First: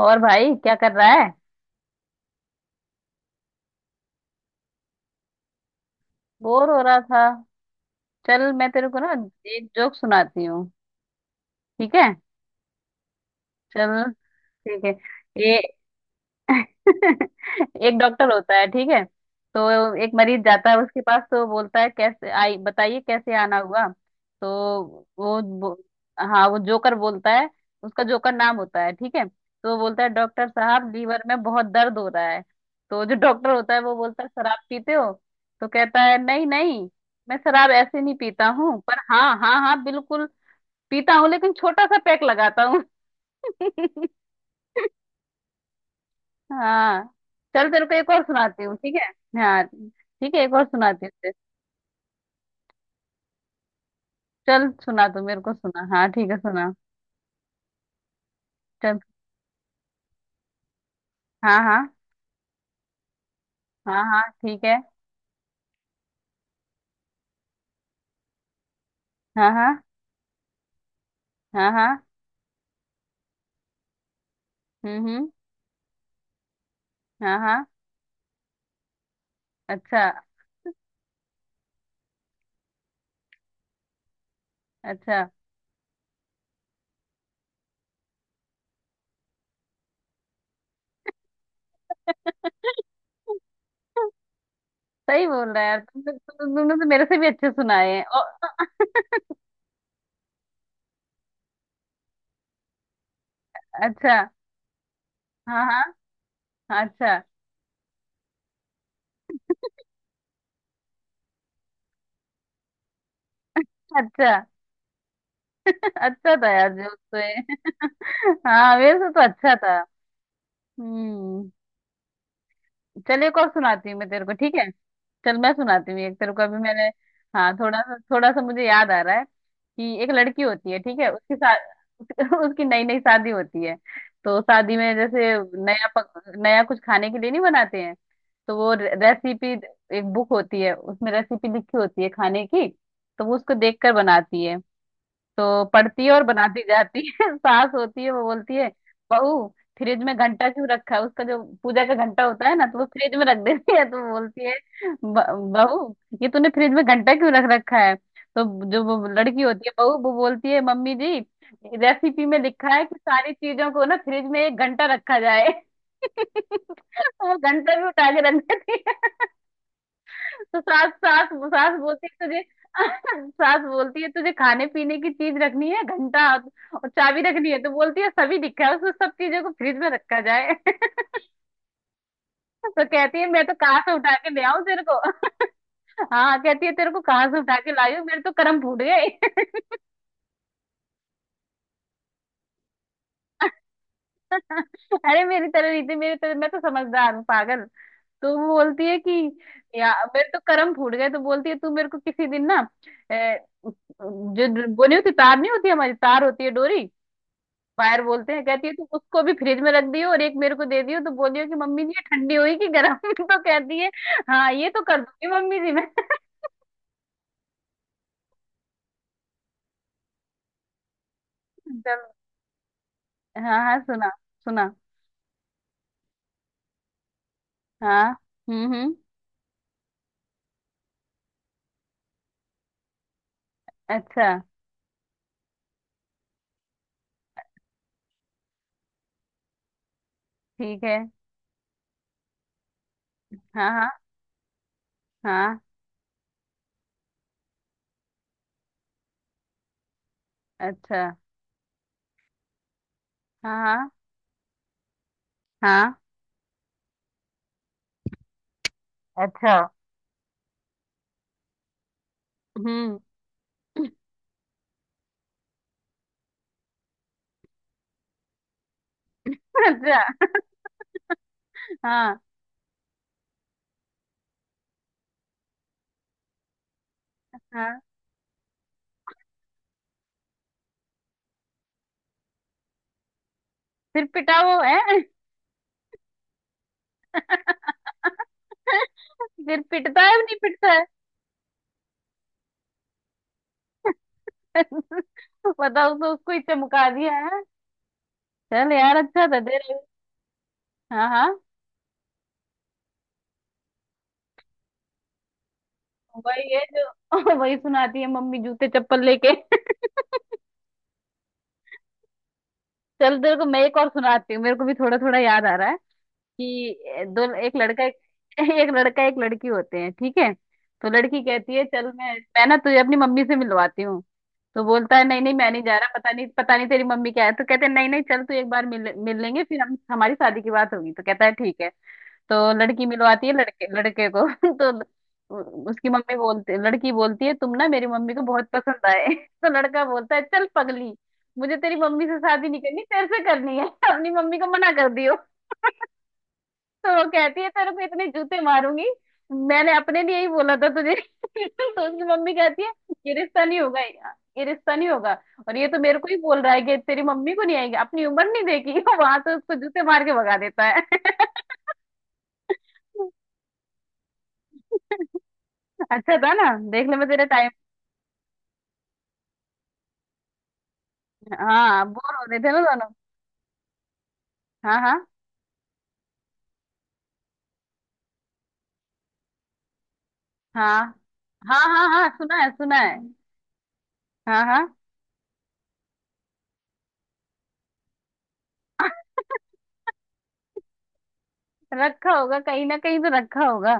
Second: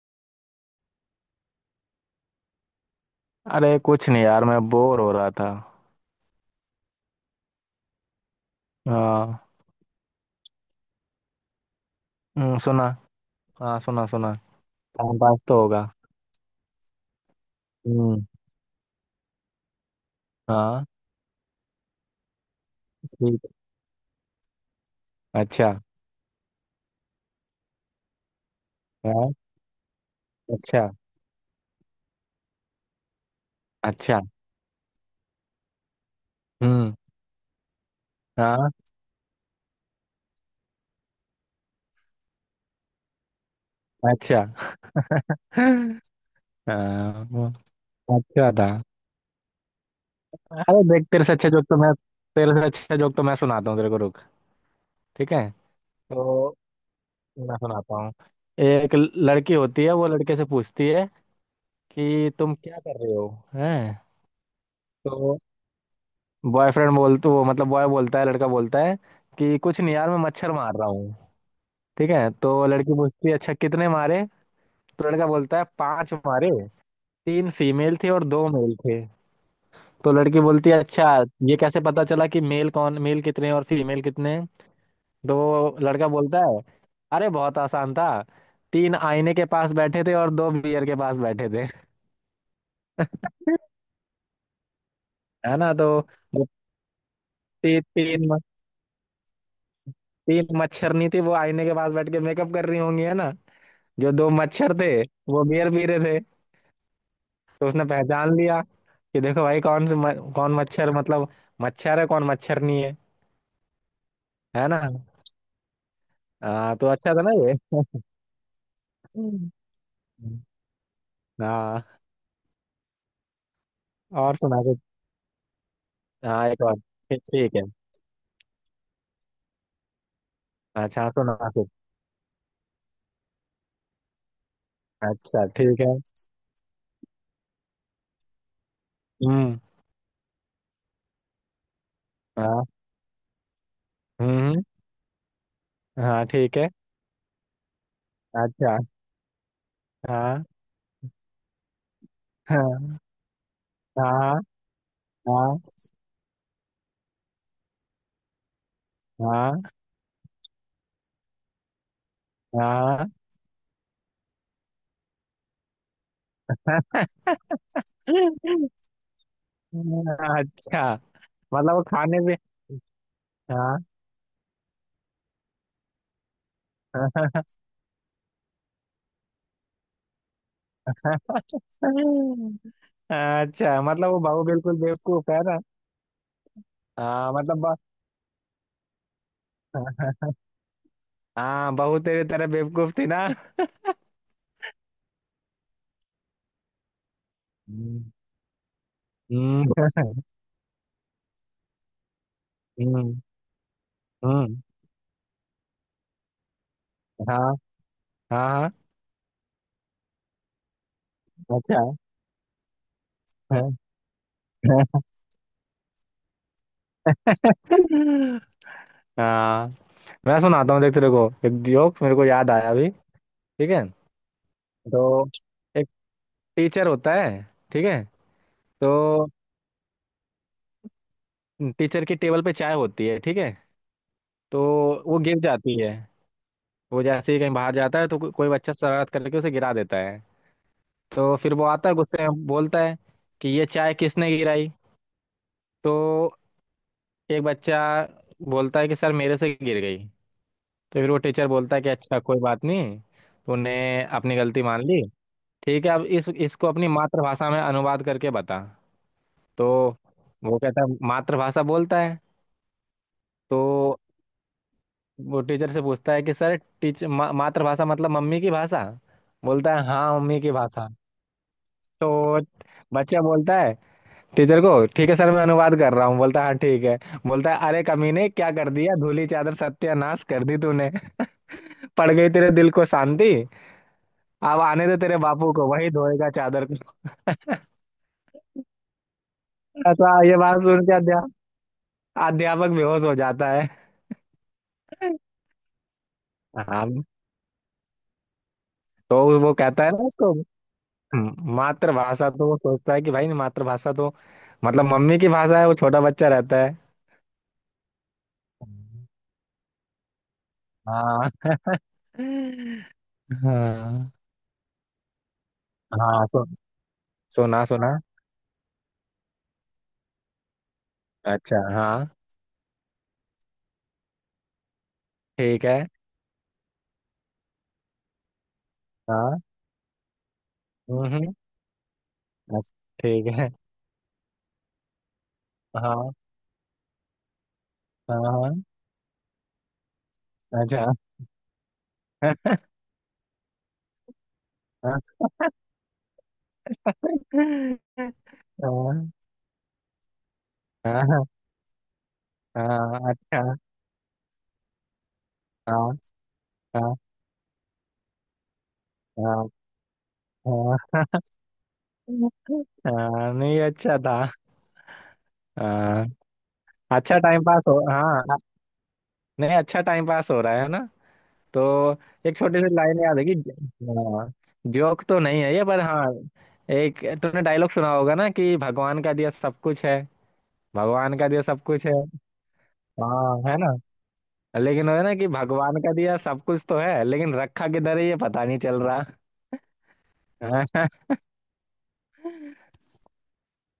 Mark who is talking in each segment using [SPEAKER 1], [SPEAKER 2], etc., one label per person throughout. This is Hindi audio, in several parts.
[SPEAKER 1] और भाई क्या कर रहा है।
[SPEAKER 2] अरे, कुछ नहीं यार, मैं बोर हो रहा था।
[SPEAKER 1] बोर हो रहा था। चल मैं तेरे को ना
[SPEAKER 2] हाँ।
[SPEAKER 1] एक जोक सुनाती हूँ, ठीक है।
[SPEAKER 2] सुना। हाँ, सुना
[SPEAKER 1] चल
[SPEAKER 2] सुना।
[SPEAKER 1] ठीक है
[SPEAKER 2] टाइम पास
[SPEAKER 1] ये
[SPEAKER 2] तो होगा।
[SPEAKER 1] एक
[SPEAKER 2] हम्म।
[SPEAKER 1] डॉक्टर होता है ठीक है। तो एक मरीज जाता है
[SPEAKER 2] हाँ,
[SPEAKER 1] उसके पास, तो बोलता है कैसे आई बताइए कैसे
[SPEAKER 2] ठीक
[SPEAKER 1] आना हुआ। तो
[SPEAKER 2] है।
[SPEAKER 1] वो
[SPEAKER 2] अच्छा।
[SPEAKER 1] बो- हाँ वो जोकर बोलता है। उसका जोकर नाम होता है ठीक है,
[SPEAKER 2] हाँ।
[SPEAKER 1] तो वो बोलता है डॉक्टर
[SPEAKER 2] अच्छा।
[SPEAKER 1] साहब लीवर में बहुत दर्द हो रहा है। तो जो डॉक्टर होता है वो
[SPEAKER 2] अच्छा।
[SPEAKER 1] बोलता है शराब पीते हो। तो कहता है नहीं नहीं,
[SPEAKER 2] हम्म।
[SPEAKER 1] मैं शराब ऐसे नहीं पीता
[SPEAKER 2] हाँ।
[SPEAKER 1] हूँ, पर हाँ हाँ हाँ बिल्कुल पीता हूँ, लेकिन छोटा सा पैक लगाता हूँ
[SPEAKER 2] अच्छा।
[SPEAKER 1] हाँ।
[SPEAKER 2] हाँ, वो
[SPEAKER 1] चल तेरे को एक और
[SPEAKER 2] अच्छा
[SPEAKER 1] सुनाती
[SPEAKER 2] था।
[SPEAKER 1] हूँ, ठीक है। हाँ ठीक है, एक और
[SPEAKER 2] अरे
[SPEAKER 1] सुनाती
[SPEAKER 2] देख,
[SPEAKER 1] हूँ
[SPEAKER 2] तेरे से अच्छा जोक तो मैं सुनाता हूँ तेरे को। रुक,
[SPEAKER 1] चल सुना, तू
[SPEAKER 2] ठीक
[SPEAKER 1] मेरे
[SPEAKER 2] है।
[SPEAKER 1] को सुना, हाँ ठीक है
[SPEAKER 2] तो
[SPEAKER 1] सुना।
[SPEAKER 2] मैं सुनाता हूँ। एक
[SPEAKER 1] चल।
[SPEAKER 2] लड़की होती है, वो लड़के से पूछती है
[SPEAKER 1] हाँ हाँ।
[SPEAKER 2] कि तुम क्या कर रहे हो। हैं।
[SPEAKER 1] हाँ हाँ ठीक है।
[SPEAKER 2] तो बॉयफ्रेंड बोल, तो वो मतलब बॉय बोलता है, लड़का बोलता है
[SPEAKER 1] हाँ
[SPEAKER 2] कि
[SPEAKER 1] हाँ।
[SPEAKER 2] कुछ नहीं यार, मैं मच्छर मार रहा हूँ।
[SPEAKER 1] हाँ हाँ।
[SPEAKER 2] ठीक है। तो लड़की पूछती है, अच्छा कितने मारे। तो
[SPEAKER 1] हम्म।
[SPEAKER 2] लड़का बोलता है पांच मारे।
[SPEAKER 1] हाँ
[SPEAKER 2] तीन
[SPEAKER 1] हाँ।
[SPEAKER 2] फीमेल थे और दो मेल थे।
[SPEAKER 1] अच्छा।
[SPEAKER 2] तो लड़की बोलती है, अच्छा ये कैसे पता चला कि मेल कितने और फीमेल कितने।
[SPEAKER 1] अच्छा।
[SPEAKER 2] तो वो लड़का बोलता है, अरे बहुत आसान था। तीन आईने के पास बैठे थे और दो बियर के पास बैठे थे।
[SPEAKER 1] सही बोल
[SPEAKER 2] है
[SPEAKER 1] रहा है
[SPEAKER 2] ना।
[SPEAKER 1] यार।
[SPEAKER 2] तो वो
[SPEAKER 1] तुमने तो मेरे से भी अच्छे सुनाए हैं। ओ,
[SPEAKER 2] तीन तीन मच्छरनी थी, वो आईने के पास बैठ के मेकअप कर रही होंगी, है ना। जो
[SPEAKER 1] अच्छा।
[SPEAKER 2] दो मच्छर थे, वो
[SPEAKER 1] हाँ
[SPEAKER 2] बियर
[SPEAKER 1] हाँ।
[SPEAKER 2] पी रहे थे।
[SPEAKER 1] अच्छा।
[SPEAKER 2] तो उसने पहचान लिया कि देखो भाई, कौन मच्छर मतलब मच्छर है, कौन मच्छर नहीं है।
[SPEAKER 1] अच्छा।
[SPEAKER 2] है ना।
[SPEAKER 1] अच्छा था यार
[SPEAKER 2] हाँ, तो
[SPEAKER 1] जो
[SPEAKER 2] अच्छा
[SPEAKER 1] तो
[SPEAKER 2] था ना
[SPEAKER 1] है।
[SPEAKER 2] ये।
[SPEAKER 1] हाँ मेरे से तो अच्छा था। हम्म।
[SPEAKER 2] हाँ,
[SPEAKER 1] चल एक और सुनाती हूँ मैं तेरे को,
[SPEAKER 2] और
[SPEAKER 1] ठीक
[SPEAKER 2] सुना
[SPEAKER 1] है।
[SPEAKER 2] कुछ।
[SPEAKER 1] चल मैं सुनाती हूँ एक तेरे को,
[SPEAKER 2] हाँ,
[SPEAKER 1] अभी
[SPEAKER 2] एक और।
[SPEAKER 1] मैंने,
[SPEAKER 2] ठीक,
[SPEAKER 1] हाँ,
[SPEAKER 2] ठीक है।
[SPEAKER 1] थोड़ा सा मुझे याद आ रहा है कि एक लड़की होती है ठीक
[SPEAKER 2] अच्छा
[SPEAKER 1] है,
[SPEAKER 2] हाँ,
[SPEAKER 1] उसकी
[SPEAKER 2] सुना कुछ।
[SPEAKER 1] साथ उसकी नई नई शादी होती है। तो शादी में जैसे
[SPEAKER 2] अच्छा, ठीक है।
[SPEAKER 1] नया कुछ खाने के लिए नहीं बनाते हैं। तो वो रेसिपी,
[SPEAKER 2] हम्म।
[SPEAKER 1] एक बुक होती है उसमें रेसिपी लिखी होती है खाने
[SPEAKER 2] हाँ।
[SPEAKER 1] की। तो वो उसको देख कर
[SPEAKER 2] हम्म,
[SPEAKER 1] बनाती है।
[SPEAKER 2] हम्म।
[SPEAKER 1] तो पड़ती है और
[SPEAKER 2] हाँ, ठीक
[SPEAKER 1] बनाती
[SPEAKER 2] है।
[SPEAKER 1] जाती है सास होती है वो बोलती है
[SPEAKER 2] अच्छा।
[SPEAKER 1] बहू फ्रिज में
[SPEAKER 2] हाँ
[SPEAKER 1] घंटा क्यों रखा है। उसका जो पूजा का घंटा होता है ना तो वो
[SPEAKER 2] हाँ
[SPEAKER 1] फ्रिज में रख देती है तो
[SPEAKER 2] हाँ
[SPEAKER 1] बोलती है "ब-
[SPEAKER 2] हाँ
[SPEAKER 1] बहू ये तूने फ्रिज में घंटा क्यों रख रखा है। तो जो वो लड़की
[SPEAKER 2] हाँ
[SPEAKER 1] होती है बहू, वो बोलती है मम्मी जी रेसिपी में लिखा है कि
[SPEAKER 2] हाँ।
[SPEAKER 1] सारी चीजों को ना फ्रिज में एक घंटा रखा जाए वो घंटा भी उठा के रख देती है।
[SPEAKER 2] हाँ।
[SPEAKER 1] तो सास
[SPEAKER 2] अच्छा,
[SPEAKER 1] सास
[SPEAKER 2] मतलब
[SPEAKER 1] सास
[SPEAKER 2] वो
[SPEAKER 1] बोलती
[SPEAKER 2] खाने
[SPEAKER 1] है
[SPEAKER 2] भी।
[SPEAKER 1] तुझे सास
[SPEAKER 2] हाँ।
[SPEAKER 1] बोलती है तुझे खाने पीने की चीज रखनी है, घंटा और चाबी रखनी है। तो बोलती है सभी दिखा है उसको सब चीजों को फ्रिज में रखा जाए तो कहती है मैं तो कहाँ
[SPEAKER 2] अच्छा,
[SPEAKER 1] से
[SPEAKER 2] मतलब
[SPEAKER 1] उठा
[SPEAKER 2] वो
[SPEAKER 1] के ले
[SPEAKER 2] बहू
[SPEAKER 1] आऊं
[SPEAKER 2] बिल्कुल
[SPEAKER 1] तेरे को
[SPEAKER 2] बेवकूफ है ना।
[SPEAKER 1] हाँ कहती है तेरे को कहाँ
[SPEAKER 2] हाँ
[SPEAKER 1] से उठा के
[SPEAKER 2] मतलब
[SPEAKER 1] लाई हूं, मेरे तो कर्म फूट गए
[SPEAKER 2] ब- हाँ, बहू तेरी तरह बेवकूफ थी ना।
[SPEAKER 1] अरे मेरी तरह रीति, मेरी तरह मैं तो समझदार हूँ पागल।
[SPEAKER 2] हम्म
[SPEAKER 1] तो वो बोलती है कि
[SPEAKER 2] हम्म।
[SPEAKER 1] या मेरे तो कर्म फूट गए। तो बोलती है तू मेरे को किसी दिन ना
[SPEAKER 2] हम्म, हम्म।
[SPEAKER 1] जो वो नहीं होती तार, नहीं होती हमारी तार होती है डोरी,
[SPEAKER 2] हाँ
[SPEAKER 1] फायर बोलते
[SPEAKER 2] हाँ
[SPEAKER 1] हैं, कहती
[SPEAKER 2] हाँ,
[SPEAKER 1] है तुम उसको भी फ्रिज में रख दियो और एक मेरे को दे दियो तो बोलियो कि मम्मी जी
[SPEAKER 2] अच्छा
[SPEAKER 1] ये ठंडी हुई कि गर्म तो
[SPEAKER 2] है।
[SPEAKER 1] कहती है हाँ ये तो कर दूंगी मम्मी जी मैं
[SPEAKER 2] हाँ, मैं सुनाता हूँ, देख तेरे को एक
[SPEAKER 1] चलो।
[SPEAKER 2] जोक मेरे को याद आया अभी।
[SPEAKER 1] हाँ
[SPEAKER 2] ठीक
[SPEAKER 1] हाँ
[SPEAKER 2] है।
[SPEAKER 1] सुना सुना।
[SPEAKER 2] तो एक टीचर होता है, ठीक है।
[SPEAKER 1] हाँ।
[SPEAKER 2] तो
[SPEAKER 1] हम्म।
[SPEAKER 2] टीचर की टेबल पे चाय होती है, ठीक है।
[SPEAKER 1] अच्छा।
[SPEAKER 2] तो वो गिर जाती है। वो जैसे ही कहीं बाहर जाता है, तो कोई बच्चा शरारत करके उसे गिरा देता है।
[SPEAKER 1] ठीक है।
[SPEAKER 2] तो फिर वो आता है, गुस्से में बोलता है कि ये
[SPEAKER 1] हाँ हाँ
[SPEAKER 2] चाय किसने गिराई।
[SPEAKER 1] हाँ।
[SPEAKER 2] तो एक बच्चा बोलता है कि सर, मेरे से गिर गई। तो
[SPEAKER 1] अच्छा।
[SPEAKER 2] फिर वो टीचर बोलता है कि अच्छा, कोई बात नहीं,
[SPEAKER 1] हाँ
[SPEAKER 2] तूने
[SPEAKER 1] हाँ
[SPEAKER 2] अपनी गलती मान ली। ठीक है,
[SPEAKER 1] हाँ।
[SPEAKER 2] अब इस इसको अपनी मातृभाषा में अनुवाद करके बता।
[SPEAKER 1] अच्छा।
[SPEAKER 2] तो वो कहता है मातृभाषा, बोलता है।
[SPEAKER 1] हम्म।
[SPEAKER 2] तो वो टीचर से पूछता है कि सर टीचर, मातृभाषा मतलब मम्मी की भाषा। बोलता है हाँ,
[SPEAKER 1] अच्छा।
[SPEAKER 2] मम्मी की भाषा।
[SPEAKER 1] हाँ
[SPEAKER 2] तो बच्चा बोलता है टीचर को, ठीक है सर, मैं अनुवाद कर रहा हूँ। बोलता है हाँ ठीक है। बोलता है,
[SPEAKER 1] हाँ।
[SPEAKER 2] अरे कमीने, क्या कर दिया, धूली चादर सत्यानाश कर दी तूने, पड़ गई तेरे दिल को शांति,
[SPEAKER 1] फिर पिटा वो
[SPEAKER 2] अब आने दे
[SPEAKER 1] है।
[SPEAKER 2] तेरे बापू को, वही धोएगा चादर को।
[SPEAKER 1] फिर पिटता
[SPEAKER 2] ऐसा
[SPEAKER 1] है नहीं
[SPEAKER 2] ये बात
[SPEAKER 1] पिटता
[SPEAKER 2] सुन
[SPEAKER 1] है।
[SPEAKER 2] के अध्यापक बेहोश हो जाता है।
[SPEAKER 1] बताओ तो उसको ही चमका
[SPEAKER 2] हाँ,
[SPEAKER 1] दिया है। चल यार
[SPEAKER 2] तो
[SPEAKER 1] अच्छा था
[SPEAKER 2] वो
[SPEAKER 1] दे रहे।
[SPEAKER 2] कहता है ना उसको,
[SPEAKER 1] हाँ हाँ।
[SPEAKER 2] मातृभाषा, तो वो सोचता है कि भाई मातृभाषा तो मतलब मम्मी की भाषा है, वो छोटा बच्चा
[SPEAKER 1] वही
[SPEAKER 2] रहता
[SPEAKER 1] है
[SPEAKER 2] है।
[SPEAKER 1] जो वही सुनाती है मम्मी जूते चप्पल लेके।
[SPEAKER 2] हाँ
[SPEAKER 1] चल तेरे को मैं एक और
[SPEAKER 2] हाँ
[SPEAKER 1] सुनाती हूँ, मेरे को भी थोड़ा थोड़ा याद आ रहा है
[SPEAKER 2] हाँ
[SPEAKER 1] कि दो एक
[SPEAKER 2] सुना
[SPEAKER 1] लड़का
[SPEAKER 2] सुना।
[SPEAKER 1] एक, एक लड़का एक लड़की होते हैं ठीक है। तो लड़की कहती
[SPEAKER 2] अच्छा,
[SPEAKER 1] है चल
[SPEAKER 2] हाँ
[SPEAKER 1] मैं ना तुझे अपनी मम्मी से मिलवाती हूँ। तो बोलता है नहीं नहीं मैं नहीं
[SPEAKER 2] ठीक
[SPEAKER 1] जा
[SPEAKER 2] है।
[SPEAKER 1] रहा, पता नहीं तेरी मम्मी क्या है। तो कहते हैं नहीं नहीं चल तू एक बार मिल मिल
[SPEAKER 2] हाँ।
[SPEAKER 1] लेंगे फिर हम हमारी शादी की बात होगी। तो
[SPEAKER 2] हम्म,
[SPEAKER 1] कहता है
[SPEAKER 2] हम्म।
[SPEAKER 1] ठीक है। तो
[SPEAKER 2] अच्छा,
[SPEAKER 1] लड़की मिलवाती
[SPEAKER 2] ठीक
[SPEAKER 1] है
[SPEAKER 2] है।
[SPEAKER 1] लड़के लड़के को तो उसकी
[SPEAKER 2] हाँ
[SPEAKER 1] मम्मी बोलती, लड़की बोलती है तुम ना मेरी मम्मी
[SPEAKER 2] हाँ
[SPEAKER 1] को बहुत
[SPEAKER 2] हाँ।
[SPEAKER 1] पसंद आए तो लड़का बोलता है चल पगली
[SPEAKER 2] अच्छा।
[SPEAKER 1] मुझे तेरी मम्मी से शादी
[SPEAKER 2] हाँ
[SPEAKER 1] नहीं करनी, तेरे से करनी है अपनी मम्मी को मना कर
[SPEAKER 2] हाँ
[SPEAKER 1] दियो तो वो कहती है तेरे को इतने जूते मारूंगी, मैंने अपने लिए ही बोला था तुझे तो उसकी मम्मी कहती है
[SPEAKER 2] हाँ,
[SPEAKER 1] ये रिश्ता
[SPEAKER 2] अच्छा।
[SPEAKER 1] नहीं होगा, ये रिश्ता नहीं होगा, और ये तो
[SPEAKER 2] हाँ
[SPEAKER 1] मेरे को ही बोल रहा है कि तेरी मम्मी को नहीं आएगी, अपनी उम्र नहीं देखी वहां से
[SPEAKER 2] हाँ
[SPEAKER 1] उसको जूते मार के भगा देता
[SPEAKER 2] हाँ
[SPEAKER 1] है
[SPEAKER 2] हाँ। हाँ, नहीं अच्छा था। हाँ,
[SPEAKER 1] अच्छा था ना। देख ले मैं
[SPEAKER 2] अच्छा
[SPEAKER 1] तेरा
[SPEAKER 2] टाइम
[SPEAKER 1] टाइम,
[SPEAKER 2] पास हो हाँ नहीं, अच्छा टाइम पास हो रहा है ना। तो
[SPEAKER 1] हाँ बोर हो
[SPEAKER 2] एक
[SPEAKER 1] रहे थे
[SPEAKER 2] छोटी
[SPEAKER 1] ना
[SPEAKER 2] सी
[SPEAKER 1] दोनों।
[SPEAKER 2] लाइन याद है कि, हाँ,
[SPEAKER 1] हाँ हाँ।
[SPEAKER 2] जोक तो नहीं है ये, पर हाँ, एक तूने डायलॉग सुना होगा ना कि भगवान का दिया सब कुछ है।
[SPEAKER 1] हाँ
[SPEAKER 2] भगवान का दिया
[SPEAKER 1] हाँ।
[SPEAKER 2] सब कुछ
[SPEAKER 1] हाँ
[SPEAKER 2] है।
[SPEAKER 1] हाँ सुना है सुना है।
[SPEAKER 2] हाँ, है ना।
[SPEAKER 1] हाँ हाँ।
[SPEAKER 2] लेकिन वो है ना कि भगवान का दिया सब कुछ तो है, लेकिन रखा किधर है ये पता नहीं चल रहा। हाँ,
[SPEAKER 1] रखा होगा, कहीं ना कहीं तो रखा होगा।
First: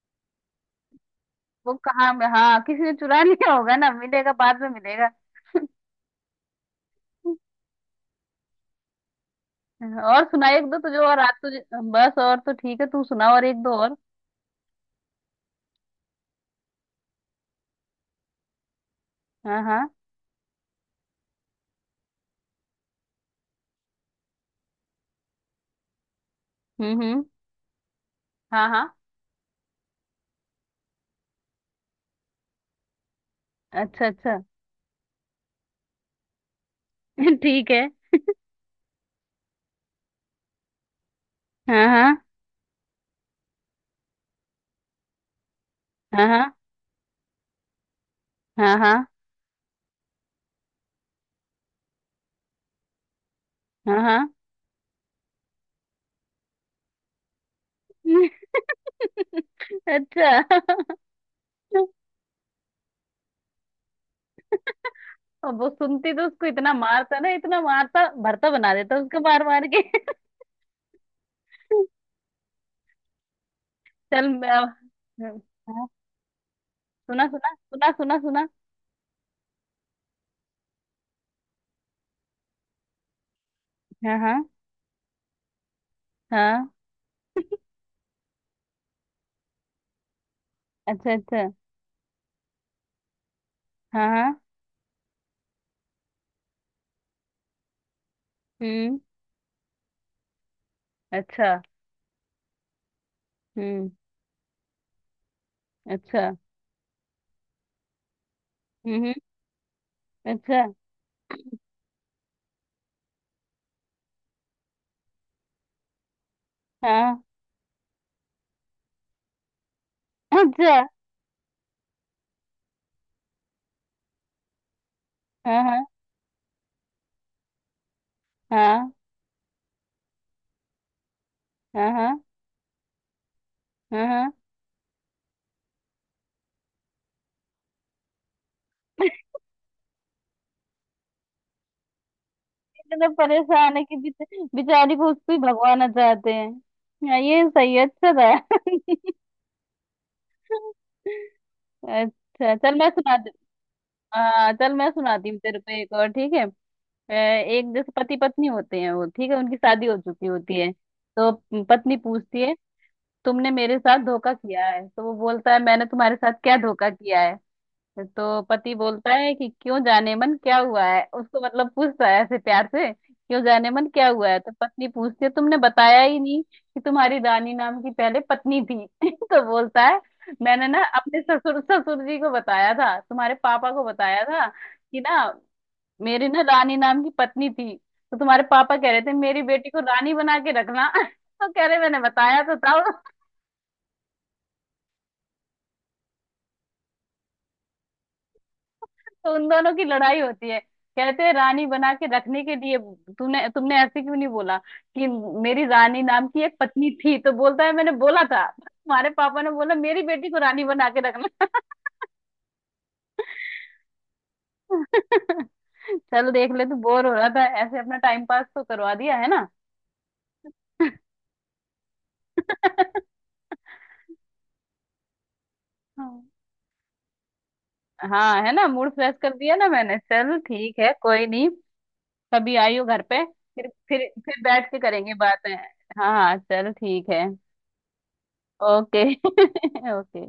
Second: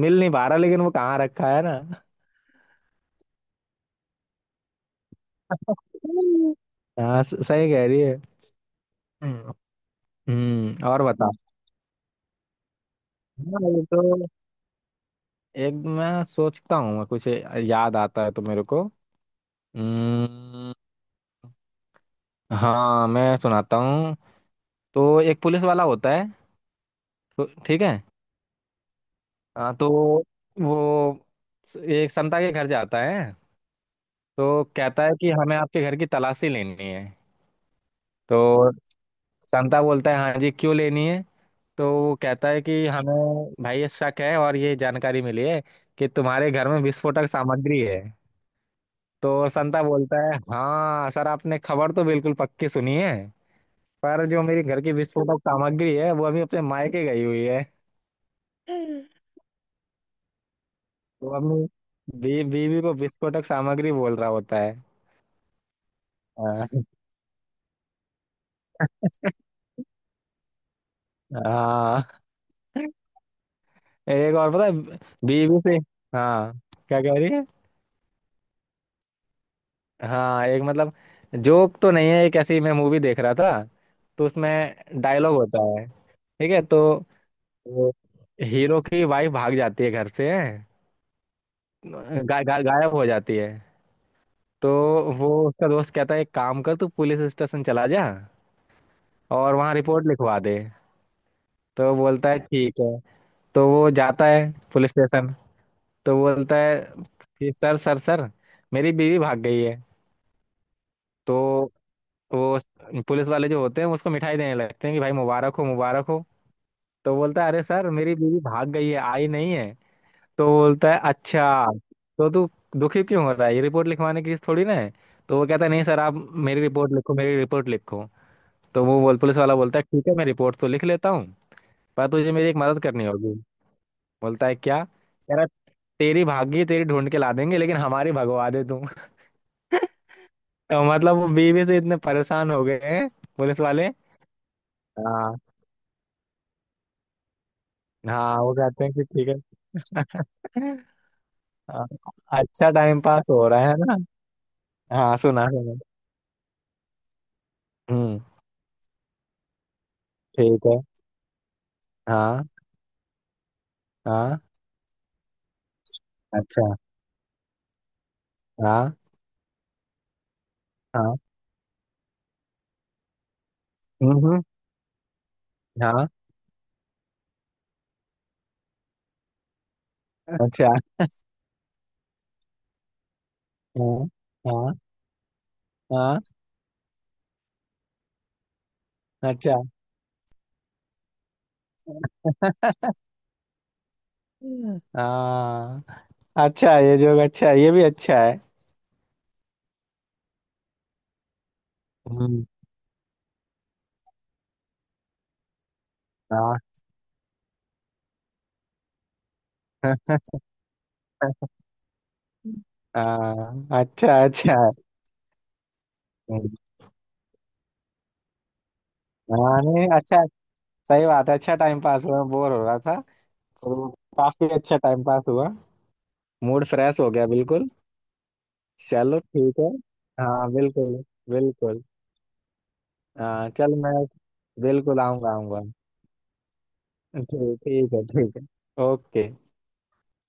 [SPEAKER 2] मिल नहीं पा रहा, लेकिन वो कहाँ रखा है
[SPEAKER 1] वो
[SPEAKER 2] ना।
[SPEAKER 1] कहाँ में हाँ किसी ने चुरा लिया होगा, ना मिलेगा बाद में मिलेगा।
[SPEAKER 2] हाँ, सही कह रही है। हम्म,
[SPEAKER 1] और सुना एक दो
[SPEAKER 2] हम्म,
[SPEAKER 1] तुझे
[SPEAKER 2] और
[SPEAKER 1] और
[SPEAKER 2] बता।
[SPEAKER 1] आज तुझे, बस, और तो ठीक है तू सुना और एक
[SPEAKER 2] हाँ,
[SPEAKER 1] दो
[SPEAKER 2] ये
[SPEAKER 1] और।
[SPEAKER 2] तो, एक मैं सोचता हूँ, मैं कुछ याद आता है तो मेरे को।
[SPEAKER 1] हाँ हाँ।
[SPEAKER 2] हम्म। हाँ, मैं सुनाता हूँ। तो एक पुलिस वाला होता है,
[SPEAKER 1] हम्म।
[SPEAKER 2] तो ठीक है।
[SPEAKER 1] हाँ हाँ।
[SPEAKER 2] हाँ, तो वो एक संता के घर जाता है।
[SPEAKER 1] अच्छा। अच्छा।
[SPEAKER 2] तो कहता है कि हमें आपके घर की तलाशी लेनी है।
[SPEAKER 1] ठीक है।
[SPEAKER 2] तो संता बोलता है, हाँ जी, क्यों लेनी है।
[SPEAKER 1] हाँ
[SPEAKER 2] तो वो
[SPEAKER 1] हाँ
[SPEAKER 2] कहता है कि हमें भाई ये शक है और ये जानकारी मिली है कि तुम्हारे
[SPEAKER 1] हाँ।
[SPEAKER 2] घर में विस्फोटक सामग्री है।
[SPEAKER 1] हाँ हाँ
[SPEAKER 2] तो संता बोलता है, हाँ सर, आपने खबर तो बिल्कुल पक्की सुनी है,
[SPEAKER 1] हाँ। हाँ
[SPEAKER 2] पर
[SPEAKER 1] हाँ।
[SPEAKER 2] जो मेरी घर की विस्फोटक सामग्री है वो अभी अपने मायके गई हुई है।
[SPEAKER 1] अच्छा।
[SPEAKER 2] वो अपनी बीवी को विस्फोटक सामग्री बोल रहा होता है।
[SPEAKER 1] और वो सुनती तो उसको
[SPEAKER 2] हाँ
[SPEAKER 1] इतना मारता ना, इतना मारता भरता बना देता उसको मार मार के।
[SPEAKER 2] हाँ,
[SPEAKER 1] चल
[SPEAKER 2] एक
[SPEAKER 1] मैं
[SPEAKER 2] और पता है,
[SPEAKER 1] अब- हाँ
[SPEAKER 2] बीवी से।
[SPEAKER 1] हाँ,
[SPEAKER 2] हाँ, क्या कह
[SPEAKER 1] सुना
[SPEAKER 2] रही है।
[SPEAKER 1] सुना सुना सुना सुना
[SPEAKER 2] हाँ, एक, मतलब जोक तो नहीं है, एक ऐसी मैं मूवी देख रहा था।
[SPEAKER 1] हाँ
[SPEAKER 2] तो
[SPEAKER 1] हाँ
[SPEAKER 2] उसमें डायलॉग होता है, ठीक है।
[SPEAKER 1] हाँ।
[SPEAKER 2] तो वो, हीरो की वाइफ भाग जाती है घर से,
[SPEAKER 1] अच्छा। अच्छा।
[SPEAKER 2] गा, गा, गायब हो जाती है।
[SPEAKER 1] हाँ हाँ।
[SPEAKER 2] तो वो उसका दोस्त कहता है, एक काम कर, तू पुलिस स्टेशन चला जा
[SPEAKER 1] हम्म।
[SPEAKER 2] और वहाँ रिपोर्ट लिखवा दे।
[SPEAKER 1] अच्छा।
[SPEAKER 2] तो बोलता है ठीक है। तो वो
[SPEAKER 1] हम्म।
[SPEAKER 2] जाता है पुलिस स्टेशन। तो
[SPEAKER 1] अच्छा।
[SPEAKER 2] बोलता है कि सर सर सर, मेरी
[SPEAKER 1] हम्म हम्म,
[SPEAKER 2] बीवी भाग गई है।
[SPEAKER 1] अच्छा।
[SPEAKER 2] तो वो पुलिस वाले जो होते हैं उसको मिठाई देने लगते हैं कि भाई मुबारक हो, मुबारक हो। तो
[SPEAKER 1] हाँ।
[SPEAKER 2] बोलता है, अरे सर, मेरी बीवी भाग गई है, आई नहीं है। तो
[SPEAKER 1] अच्छा।
[SPEAKER 2] बोलता है, अच्छा, तो तू दुखी क्यों हो रहा है, ये रिपोर्ट लिखवाने की चीज थोड़ी ना है। तो वो
[SPEAKER 1] हाँ
[SPEAKER 2] कहता है, नहीं
[SPEAKER 1] हाँ।
[SPEAKER 2] सर, आप मेरी रिपोर्ट लिखो, मेरी रिपोर्ट लिखो। तो
[SPEAKER 1] हाँ
[SPEAKER 2] वो बोल पुलिस वाला बोलता है, ठीक है मैं रिपोर्ट तो लिख लेता हूँ,
[SPEAKER 1] हाँ।
[SPEAKER 2] पर
[SPEAKER 1] हाँ
[SPEAKER 2] तुझे मेरी एक मदद करनी होगी।
[SPEAKER 1] हाँ। हाँ।
[SPEAKER 2] बोलता है क्या कह रहा। तेरी भागी तेरी ढूंढ के ला देंगे, लेकिन हमारी भगवा दे तू। तो मतलब वो बीवी से इतने परेशान हो गए
[SPEAKER 1] इतना
[SPEAKER 2] हैं, पुलिस
[SPEAKER 1] परेशान है
[SPEAKER 2] वाले।
[SPEAKER 1] कि बेचारी को उसको ही
[SPEAKER 2] हाँ
[SPEAKER 1] भगवाना चाहते हैं। हाँ, ये सही है, अच्छा
[SPEAKER 2] हाँ, वो
[SPEAKER 1] था।
[SPEAKER 2] कहते हैं कि ठीक है। हाँ,
[SPEAKER 1] अच्छा
[SPEAKER 2] अच्छा
[SPEAKER 1] चल मैं
[SPEAKER 2] टाइम पास
[SPEAKER 1] सुनाती,
[SPEAKER 2] हो रहा है ना।
[SPEAKER 1] हाँ चल मैं
[SPEAKER 2] हाँ,
[SPEAKER 1] सुनाती हूँ
[SPEAKER 2] सुना
[SPEAKER 1] तेरे को
[SPEAKER 2] सुना।
[SPEAKER 1] एक और, ठीक है। एक जैसे पति
[SPEAKER 2] हम्म,
[SPEAKER 1] पत्नी होते हैं वो ठीक है, उनकी शादी हो चुकी होती
[SPEAKER 2] ठीक
[SPEAKER 1] है।
[SPEAKER 2] है।
[SPEAKER 1] तो पत्नी पूछती
[SPEAKER 2] हाँ
[SPEAKER 1] है तुमने मेरे साथ धोखा
[SPEAKER 2] हाँ।
[SPEAKER 1] किया है। तो वो बोलता है मैंने तुम्हारे साथ क्या
[SPEAKER 2] अच्छा।
[SPEAKER 1] धोखा किया है। तो पति
[SPEAKER 2] हाँ
[SPEAKER 1] बोलता है कि क्यों जाने मन क्या हुआ है,
[SPEAKER 2] हाँ।
[SPEAKER 1] उसको मतलब पूछता है ऐसे प्यार से, क्यों जाने मन क्या
[SPEAKER 2] हम्म,
[SPEAKER 1] हुआ है। तो पत्नी पूछती है तुमने बताया
[SPEAKER 2] हाँ।
[SPEAKER 1] ही नहीं कि तुम्हारी रानी नाम की पहले पत्नी थी तो बोलता है मैंने
[SPEAKER 2] अच्छा।
[SPEAKER 1] ना अपने ससुर ससुर जी को बताया था, तुम्हारे पापा को
[SPEAKER 2] हाँ
[SPEAKER 1] बताया था
[SPEAKER 2] हाँ
[SPEAKER 1] कि ना
[SPEAKER 2] हाँ।
[SPEAKER 1] मेरी ना रानी नाम की पत्नी थी, तो तुम्हारे पापा कह रहे थे मेरी
[SPEAKER 2] अच्छा।
[SPEAKER 1] बेटी को रानी बना के रखना तो कह रहे मैंने बताया तो था
[SPEAKER 2] हाँ। अच्छा, ये जोक अच्छा है, ये भी अच्छा है।
[SPEAKER 1] तो उन दोनों की लड़ाई होती है, कहते हैं रानी बना के रखने
[SPEAKER 2] हम्म।
[SPEAKER 1] के लिए तूने तुमने ऐसे क्यों नहीं बोला कि मेरी रानी नाम की एक
[SPEAKER 2] हाँ।
[SPEAKER 1] पत्नी थी। तो बोलता है मैंने बोला था, तुम्हारे पापा ने बोला मेरी बेटी को रानी बना के रखना
[SPEAKER 2] हाँ, अच्छा, अच्छा है।
[SPEAKER 1] चल देख
[SPEAKER 2] हम्म,
[SPEAKER 1] ले तू बोर हो रहा था, ऐसे अपना टाइम पास तो करवा दिया है ना।
[SPEAKER 2] हाँ नहीं, अच्छा, सही बात है, अच्छा टाइम पास हुआ, बोर हो रहा था। तो काफी अच्छा टाइम पास हुआ, मूड फ्रेश हो गया बिल्कुल।
[SPEAKER 1] हाँ है ना, मूड फ्रेश
[SPEAKER 2] चलो,
[SPEAKER 1] कर दिया
[SPEAKER 2] ठीक
[SPEAKER 1] ना
[SPEAKER 2] है।
[SPEAKER 1] मैंने। चल
[SPEAKER 2] हाँ,
[SPEAKER 1] ठीक है
[SPEAKER 2] बिल्कुल।
[SPEAKER 1] कोई नहीं,
[SPEAKER 2] बिल्कुल।
[SPEAKER 1] कभी आई हो घर पे
[SPEAKER 2] हाँ
[SPEAKER 1] फिर
[SPEAKER 2] चल, मैं
[SPEAKER 1] फिर बैठ के
[SPEAKER 2] बिल्कुल
[SPEAKER 1] करेंगे
[SPEAKER 2] आऊंगा
[SPEAKER 1] बातें।
[SPEAKER 2] आऊंगा।
[SPEAKER 1] हाँ हाँ चल ठीक है।
[SPEAKER 2] ठीक, ठीक है। ठीक है।
[SPEAKER 1] Okay
[SPEAKER 2] okay.
[SPEAKER 1] ओके।